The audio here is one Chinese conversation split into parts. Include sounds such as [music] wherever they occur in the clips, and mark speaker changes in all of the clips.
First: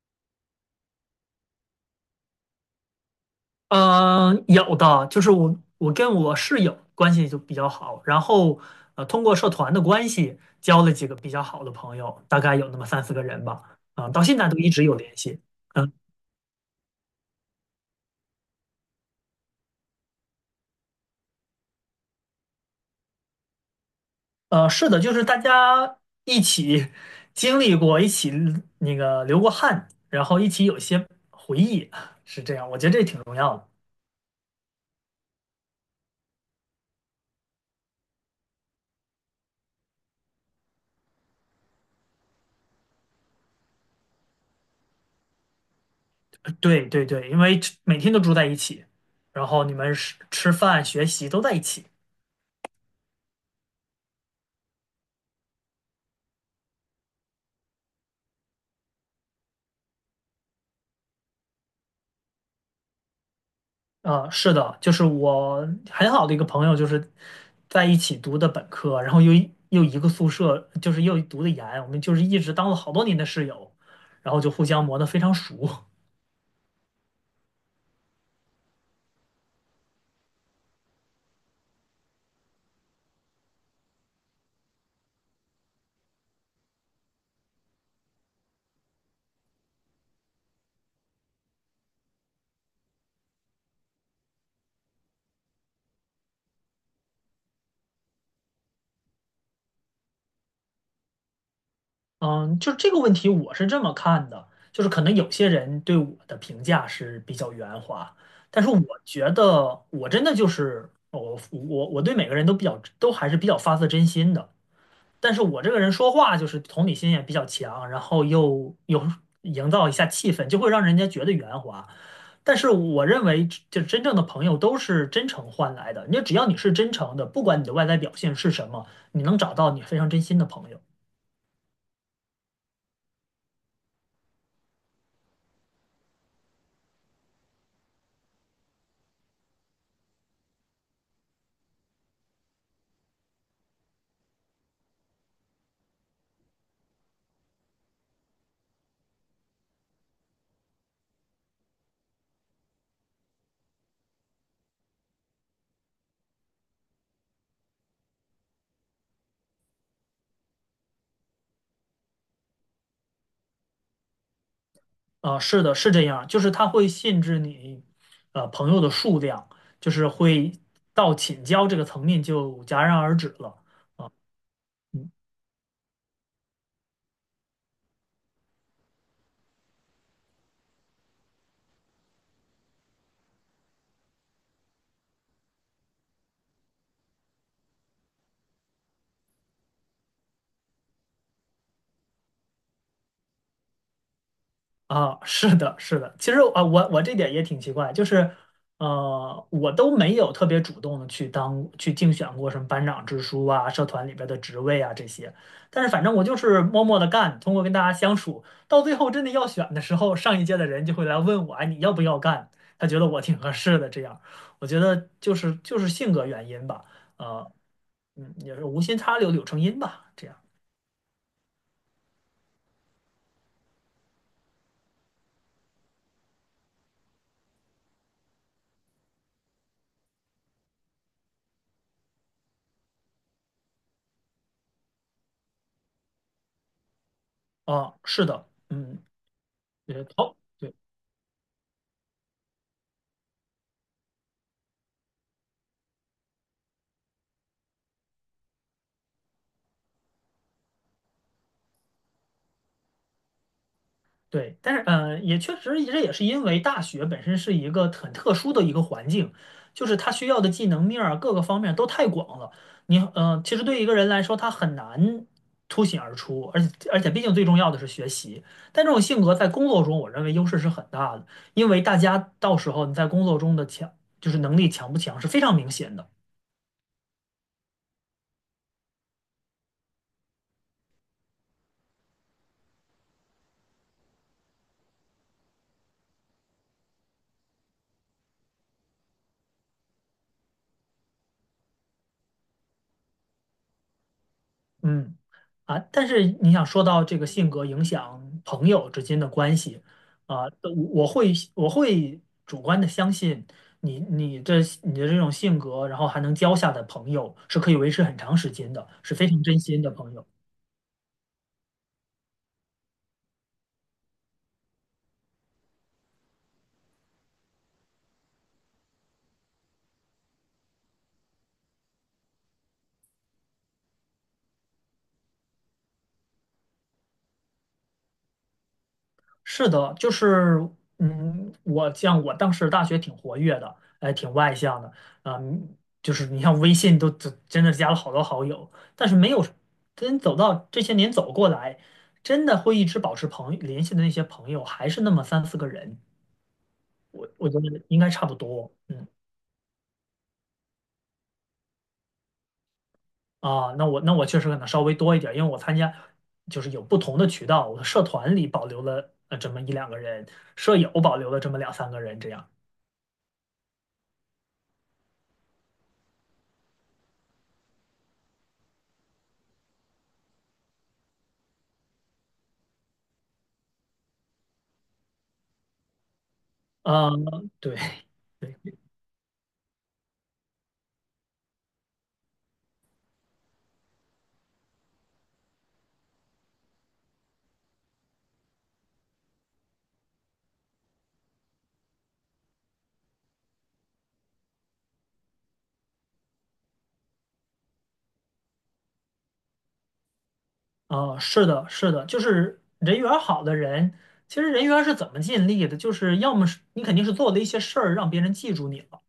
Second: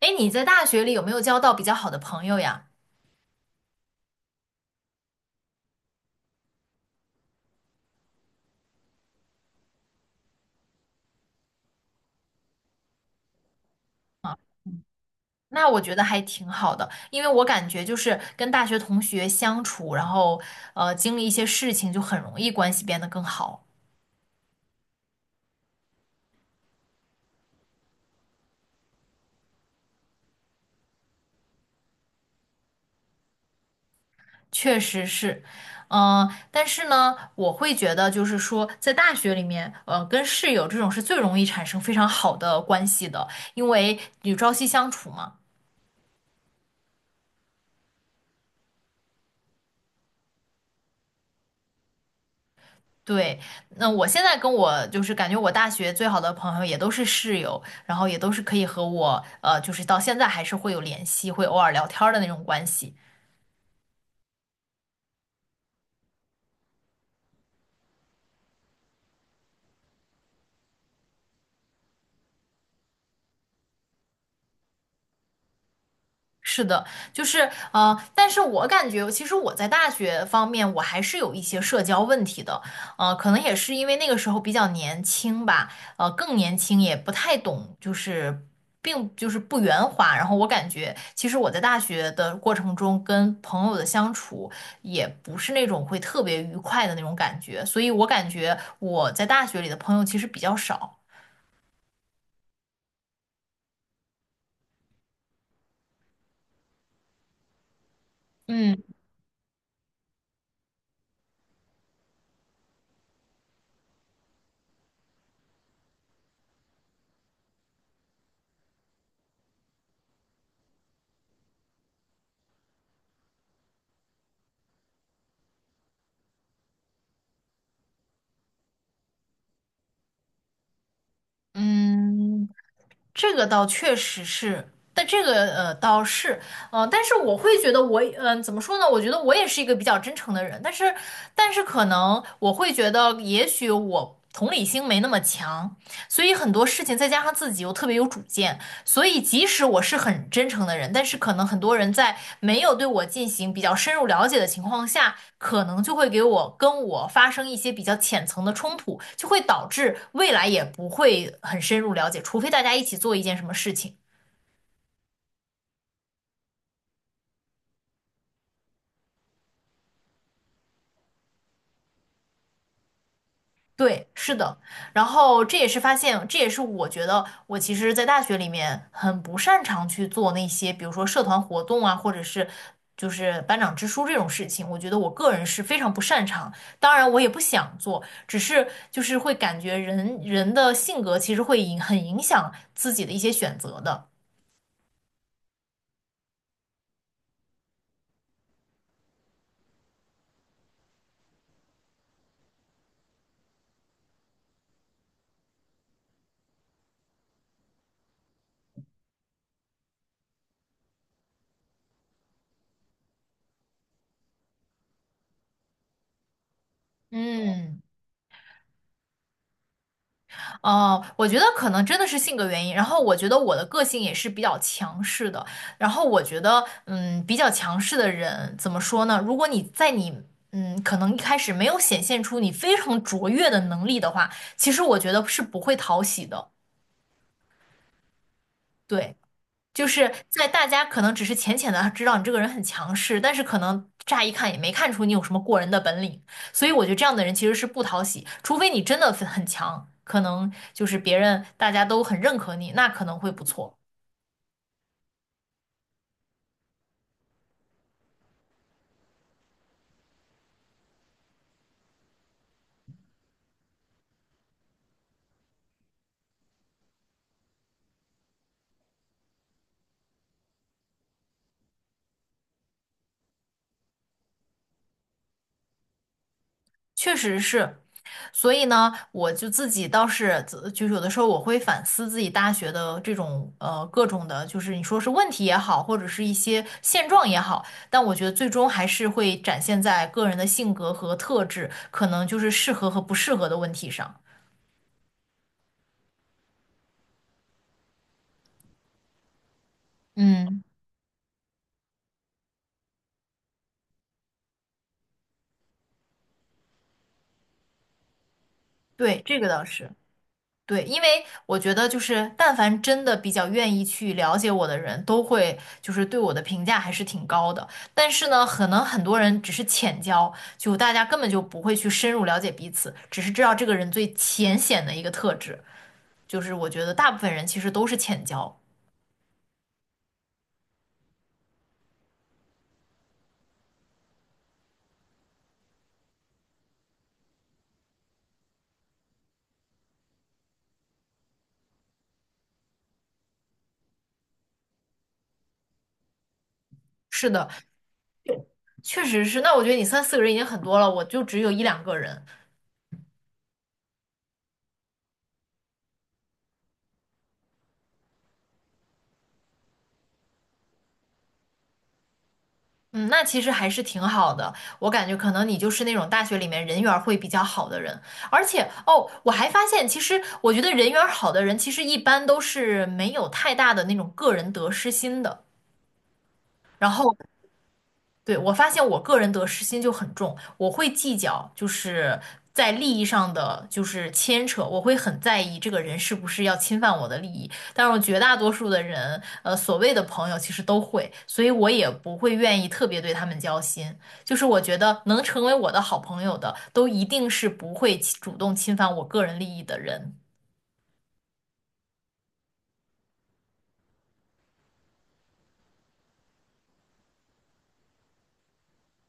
Speaker 1: 哎，你在大学里有没有交到比较好的朋友呀？
Speaker 2: 嗯，有的，就是我跟我室友关系就比较好，然后通过社团的关系交了几个比较好的朋友，大概有那么三四个人吧，啊、到
Speaker 1: 啊，
Speaker 2: 现在都一直有联系。
Speaker 1: 那我
Speaker 2: 嗯，
Speaker 1: 觉得还挺好的，因为我感觉就是跟大学同学相处，然后经历一些事情，就很容易关系变得更好。
Speaker 2: 是的，就是大家一起经历过，一起那个流过汗，然后一起有一些回忆，是这样，我觉得这挺重要的。
Speaker 1: 确实是，嗯、但是呢，我会觉得就是说，在大学里面，跟室友这种是最容易产生非常好的关系的，因为你朝夕相处嘛。
Speaker 2: 对对对，因为每天都住在一起，然后你们吃吃饭、学习都在一起。
Speaker 1: 对，那我现在跟我就是感觉我大学最好的朋友也都是室友，然后也都是可以和我就是到现在还是会有联系，会偶尔聊天儿的那种关系。
Speaker 2: 啊，是的，就是我很好的一个朋友，就是在一起读的本科，然后又一个宿舍，就是又读的研，我们就是一直当了好多年的室友，然后就互相磨得非常熟。
Speaker 1: 是的，就是但是我感觉，其实我在大学方面，我还是有一些社交问题的，可能也是因为那个时候比较年轻吧，更年轻，也不太懂，就是不圆滑。然后我感觉，其实我在大学的过程中，跟朋友的相处也不是那种会特别愉快的那种感觉，所以我感觉我在大学里的朋友其实比较少。
Speaker 2: 嗯，就这个问题，我是这么看的，就是可能有些人对我的评价是比较圆滑，但是我
Speaker 1: 嗯。
Speaker 2: 觉得我真的就是我对每个人都比较都还是比较发自真心的。但是我这个人说话就是同理心也比较强，然后又有营造一下气氛，就会让人家觉得圆滑。但是我认为，就真正的朋友都是真诚换来的。你只要你是真诚的，不管你的外在表现是什么，你能找到你非常真心的朋友。
Speaker 1: 嗯，这个倒确实是，但这个倒是，呃，但是我会觉得我，嗯、怎么说呢？我觉得我也是一个比较真诚的人，但是，但是可能我会觉得，也许我同理心没那么强，所以很多事情再加上自己又特别有主见，所以即使我是很真诚的人，但是可能很多人在没有对我进行比较深入了解的情况下，可能就会给我跟我发生一些比较浅层的冲突，就会导致未来也不会很深入了解，除非大家一起做一件什么事情。
Speaker 2: 啊、是的，是这样，就是他会限制你，朋友的数量，就是会到请教这个层面就戛然而止了。
Speaker 1: 对，是的，然
Speaker 2: 嗯。
Speaker 1: 后这也是发现，这也是我觉得我其实，在大学里面很不擅长去做那些，比如说社团活动啊，或者是就是班长之书这种事情，我觉得我个人是非常不擅长。当然，我也不想做，只是就是会感觉人的性格其实会很影响自己的一些选择的。
Speaker 2: 啊，是的，是的。其实啊，我这点也挺奇怪，就是我都没有特别主动的去竞选过什么班长之书啊、社团里边的职位啊这些，但是反正我就是默默的干，通过跟大家相处，到最后真的要选的时候，上一届的人就会来问我，哎，你要不要干？他觉得我挺合适的，这样，我觉得就是性格原因吧，呃，
Speaker 1: 嗯。
Speaker 2: 也是无心插柳柳成荫吧，这样。
Speaker 1: 哦，我觉得可能真的是性格原因。然后我觉得我的个性也是比较强势的。然后我觉得，嗯，比较强势的人怎么说呢？如果你在你，嗯，可能一开始没有显现出你非常卓越的能力的话，其实我觉得是不会讨喜的。
Speaker 2: 啊，是的，嗯，
Speaker 1: 对。就
Speaker 2: 也
Speaker 1: 是
Speaker 2: 好。
Speaker 1: 在大
Speaker 2: 对
Speaker 1: 家可能只是浅浅的知道你这个人很强势，但是可能乍一看也没看出你有什么过人的本领，所以我觉得这样的人其实是不讨喜，除非你真的很强，可能就是别人大家都很认可你，那可能会不错。
Speaker 2: 对，但是也确实，这也是因为大学本身是一个很特殊的一个环境，就是它需要的技能面儿啊各个方面都太广了。其实对一个人来说，他很难凸显而出，而且，毕竟最重要的是学习。但这种性格在工作中，我认为优势是很大的，因为大家到时候你在工作中的强，就是能力强不强是非常明显的。
Speaker 1: 确实是，所以呢，我就自己倒是就是有的时候我会反思自己大学的这种各种的，就是你说是问题也好，或者是一些现状也好，但我觉得最终还是会展现在个人的性格和特质，可能就是适合和不适合的问题上。
Speaker 2: 嗯。啊，但是你想说到这个性格影响朋友之间的关系，啊，
Speaker 1: 嗯，
Speaker 2: 我会主观的相信你你的这种性格，然后还能交下的朋友是可以维持很长时间的，是
Speaker 1: 对，
Speaker 2: 非
Speaker 1: 这
Speaker 2: 常
Speaker 1: 个
Speaker 2: 真
Speaker 1: 倒
Speaker 2: 心的
Speaker 1: 是。
Speaker 2: 朋友。
Speaker 1: 对，因为我觉得就是，但凡真的比较愿意去了解我的人，都会就是对我的评价还是挺高的。但是呢，可能很多人只是浅交，就大家根本就不会去深入了解彼此，只是知道这个人最浅显的一个特质。就是我觉得大部分人其实都是浅交。
Speaker 2: 是的，就是，我像我当时大学挺活跃的，哎，挺外向的，嗯，就是你像微信都真真的加了好多好友，但是没有真走到这些年走过来，真的会一直保持联系的那些朋友，还是那么三四个人，我
Speaker 1: 是的，
Speaker 2: 我觉得应该差不多，
Speaker 1: 确
Speaker 2: 嗯，
Speaker 1: 实是。那我觉得你三四个人已经很多了，我就只有一两个人，
Speaker 2: 啊，那我确实可能稍微多一点，因为我参加就是有不同的渠道，我的社团里保留了这么一两个人，舍友保留了这么两三个人这样，
Speaker 1: 嗯，那其实还是挺好的。我感觉可能你就是那种大学里面人缘儿会比较好的人，而且哦，我还发现，其实我觉得人缘儿好的人，其实一般都是没有太大的那种个人得失心的，然后
Speaker 2: 嗯，对
Speaker 1: 对，我
Speaker 2: 对。[laughs]
Speaker 1: 发现我个人得失心就很重，我会计较，就是在利益上的就是牵扯，我会很在意这个人是不是要侵犯我的利益。但是我绝大多数的人，所谓的朋友其实都会，所以我也不会愿意特别对他们交心。就是我觉得能成为我的好朋友的，都一定是不会主动侵犯我个人利益的人。
Speaker 2: 啊，是的，是的，就是人缘儿好的人，其实人缘儿是怎么建立的？就是要么是你肯定是做了一些事儿让别人记住你了，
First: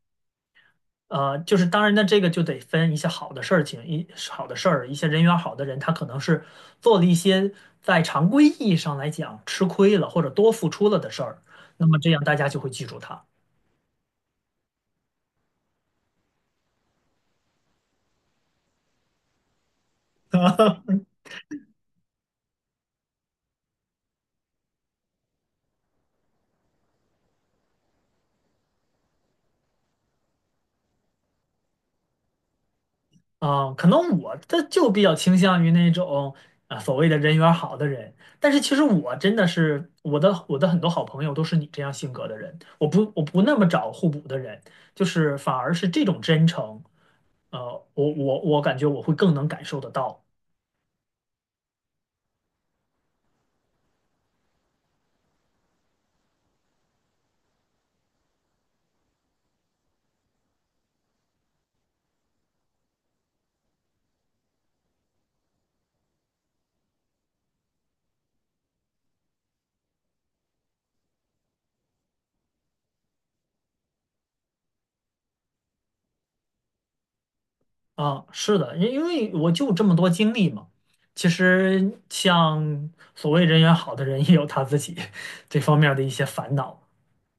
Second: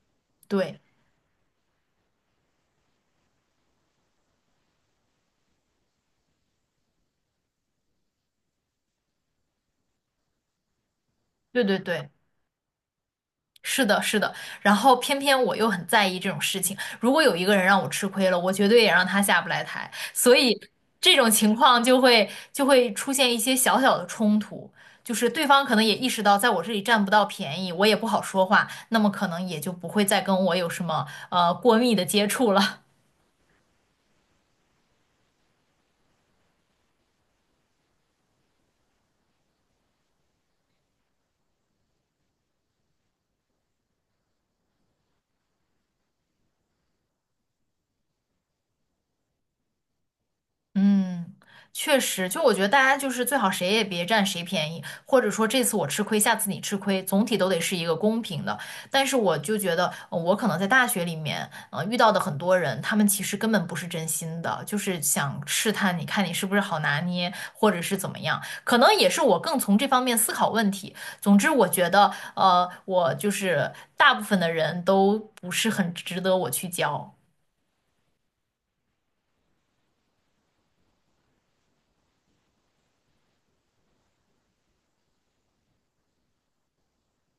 Speaker 1: 对，
Speaker 2: 就是当然呢，这个就得分一些好的事情，一好的事儿，一些人缘儿好的人，他可能是做了一些在常规意义上来讲吃亏了或者多付出了的事儿，
Speaker 1: 对对
Speaker 2: 那么
Speaker 1: 对。
Speaker 2: 这样大家就会记住他。
Speaker 1: 是的，是的，然后偏偏我又很在意这种事情。如果有一个人让我吃亏了，我绝对也让他下不来台。所以这种情况就会出现一些小小的冲突，就是对方可能也意识到在我这里占不到便宜，我也不好说话，那么可能也就不会再跟我有什么过密的接触了。[laughs]
Speaker 2: 啊，可能我这就比较倾向于那种啊所谓的人缘儿好的人，但是其实我真的是我的很多好朋友都是你这样性格的人，我不那么找互补的人，就是反而是这种真诚，呃，我感觉我会更能感受得到
Speaker 1: 嗯，确实，就我觉得大家就是最好谁也别占谁便宜，或者说这次我吃亏，下次你吃亏，总体都得是一个公平的。但是我就觉得，我可能在大学里面，遇到的很多人，他们其实根本不是真心的，就是想试探你看你是不是好拿捏，或者是怎么样。可能也是我更从这方面思考问题。总之，我觉得，我就是大部分的人都不是很值得我去交。
Speaker 2: 啊，是的，因为我就这么多经历嘛，其实像所谓人缘好的人也有他自己 [laughs] 这方面儿的一些烦恼，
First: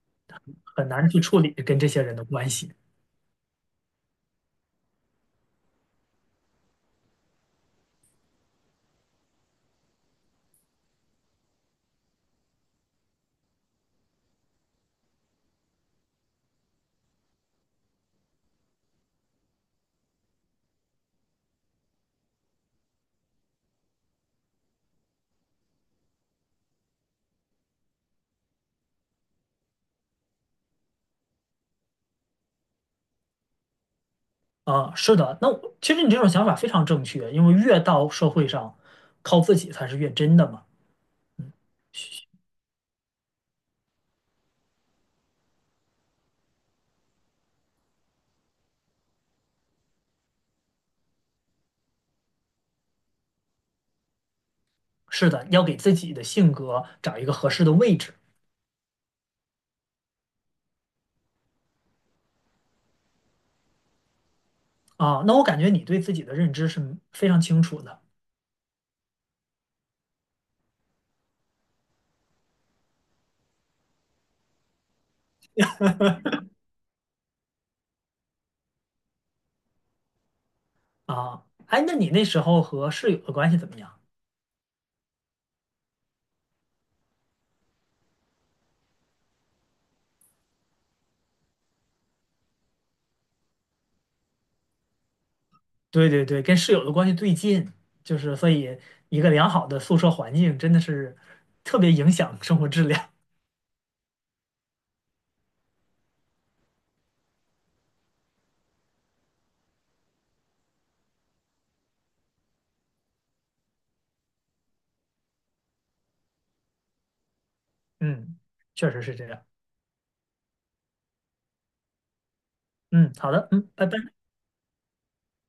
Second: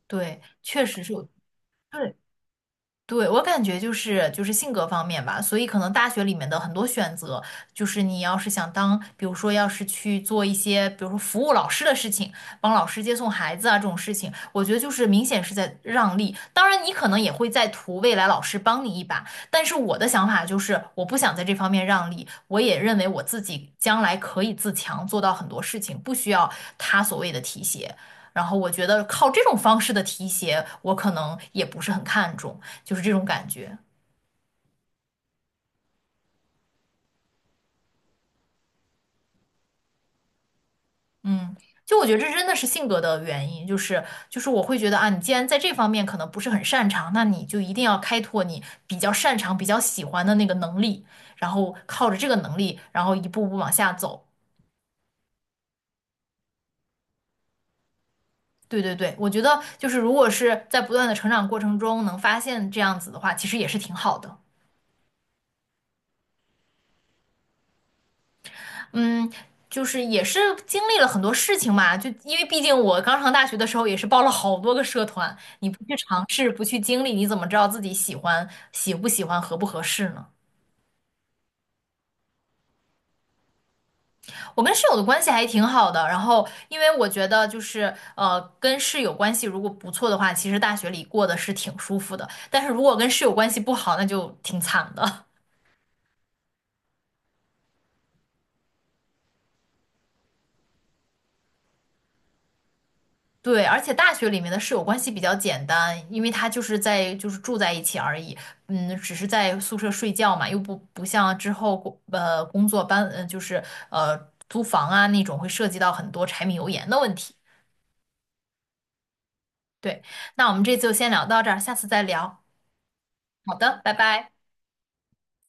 Speaker 1: 对，确
Speaker 2: 很
Speaker 1: 实
Speaker 2: 难
Speaker 1: 是
Speaker 2: 去
Speaker 1: 我，
Speaker 2: 处理跟这些人
Speaker 1: 对。
Speaker 2: 的关系。
Speaker 1: 对，我感觉就是性格方面吧，所以可能大学里面的很多选择，就是你要是想当，比如说要是去做一些，比如说服务老师的事情，帮老师接送孩子啊这种事情，我觉得就是明显是在让利。当然，你可能也会在图未来老师帮你一把，但是我的想法就是，我不想在这方面让利，我也认为我自己将来可以自强，做到很多事情，不需要他所谓的提携。然后我觉得靠这种方式的提携，我可能也不是很看重。就是这种感觉。
Speaker 2: 啊，是的，那我其实你这种想法非常正确，因为越到社会上，靠自己才是越真的嘛。嗯，
Speaker 1: 嗯，就我觉得这真的是性格的原因，就是我会觉得啊，你既然在这方面可能不是很擅长，那你就一定要开拓你比较擅长、比较喜欢的那个能力，然后靠着这个能力，然后一步步往下走。
Speaker 2: 是的，要给自己的性格找一个合适的位置
Speaker 1: 对对对，我觉得就是如果是在不断的成长过程中能发现这样子的话，其实也是挺好的。
Speaker 2: 啊。那我感觉你对自己的认知是非常清楚的
Speaker 1: 嗯，就是也是经历了很多事情嘛，就因为毕竟我刚上大学的时候也是报了好多个社团，你不去尝试，不去经历，你怎么知道自己喜欢、喜不喜欢、合不合适呢？
Speaker 2: 啊。哎，那你那时候和室友的关系怎么样？
Speaker 1: 我跟室友的关系还挺好的，然后因为我觉得就是跟室友关系如果不错的话，其实大学里过得是挺舒服的，但是如果跟室友关系不好，那就挺惨的。
Speaker 2: 对对对，跟室友的关系最近，就是所以一个良好的宿舍环境真的是特别影响生活质量。
Speaker 1: 对，而且大学里面的室友关系比较简单，因为他就是就是住在一起而已，嗯，只是在宿舍睡觉嘛，又不像之后工作就是租房啊那种会涉及到很多柴米油盐的问题。
Speaker 2: [laughs] 嗯，确实是这样。
Speaker 1: 对，那我们这次就先聊到这儿，下次再聊。
Speaker 2: 嗯，好的，
Speaker 1: 好
Speaker 2: 嗯，
Speaker 1: 的，
Speaker 2: 拜
Speaker 1: 拜
Speaker 2: 拜。
Speaker 1: 拜。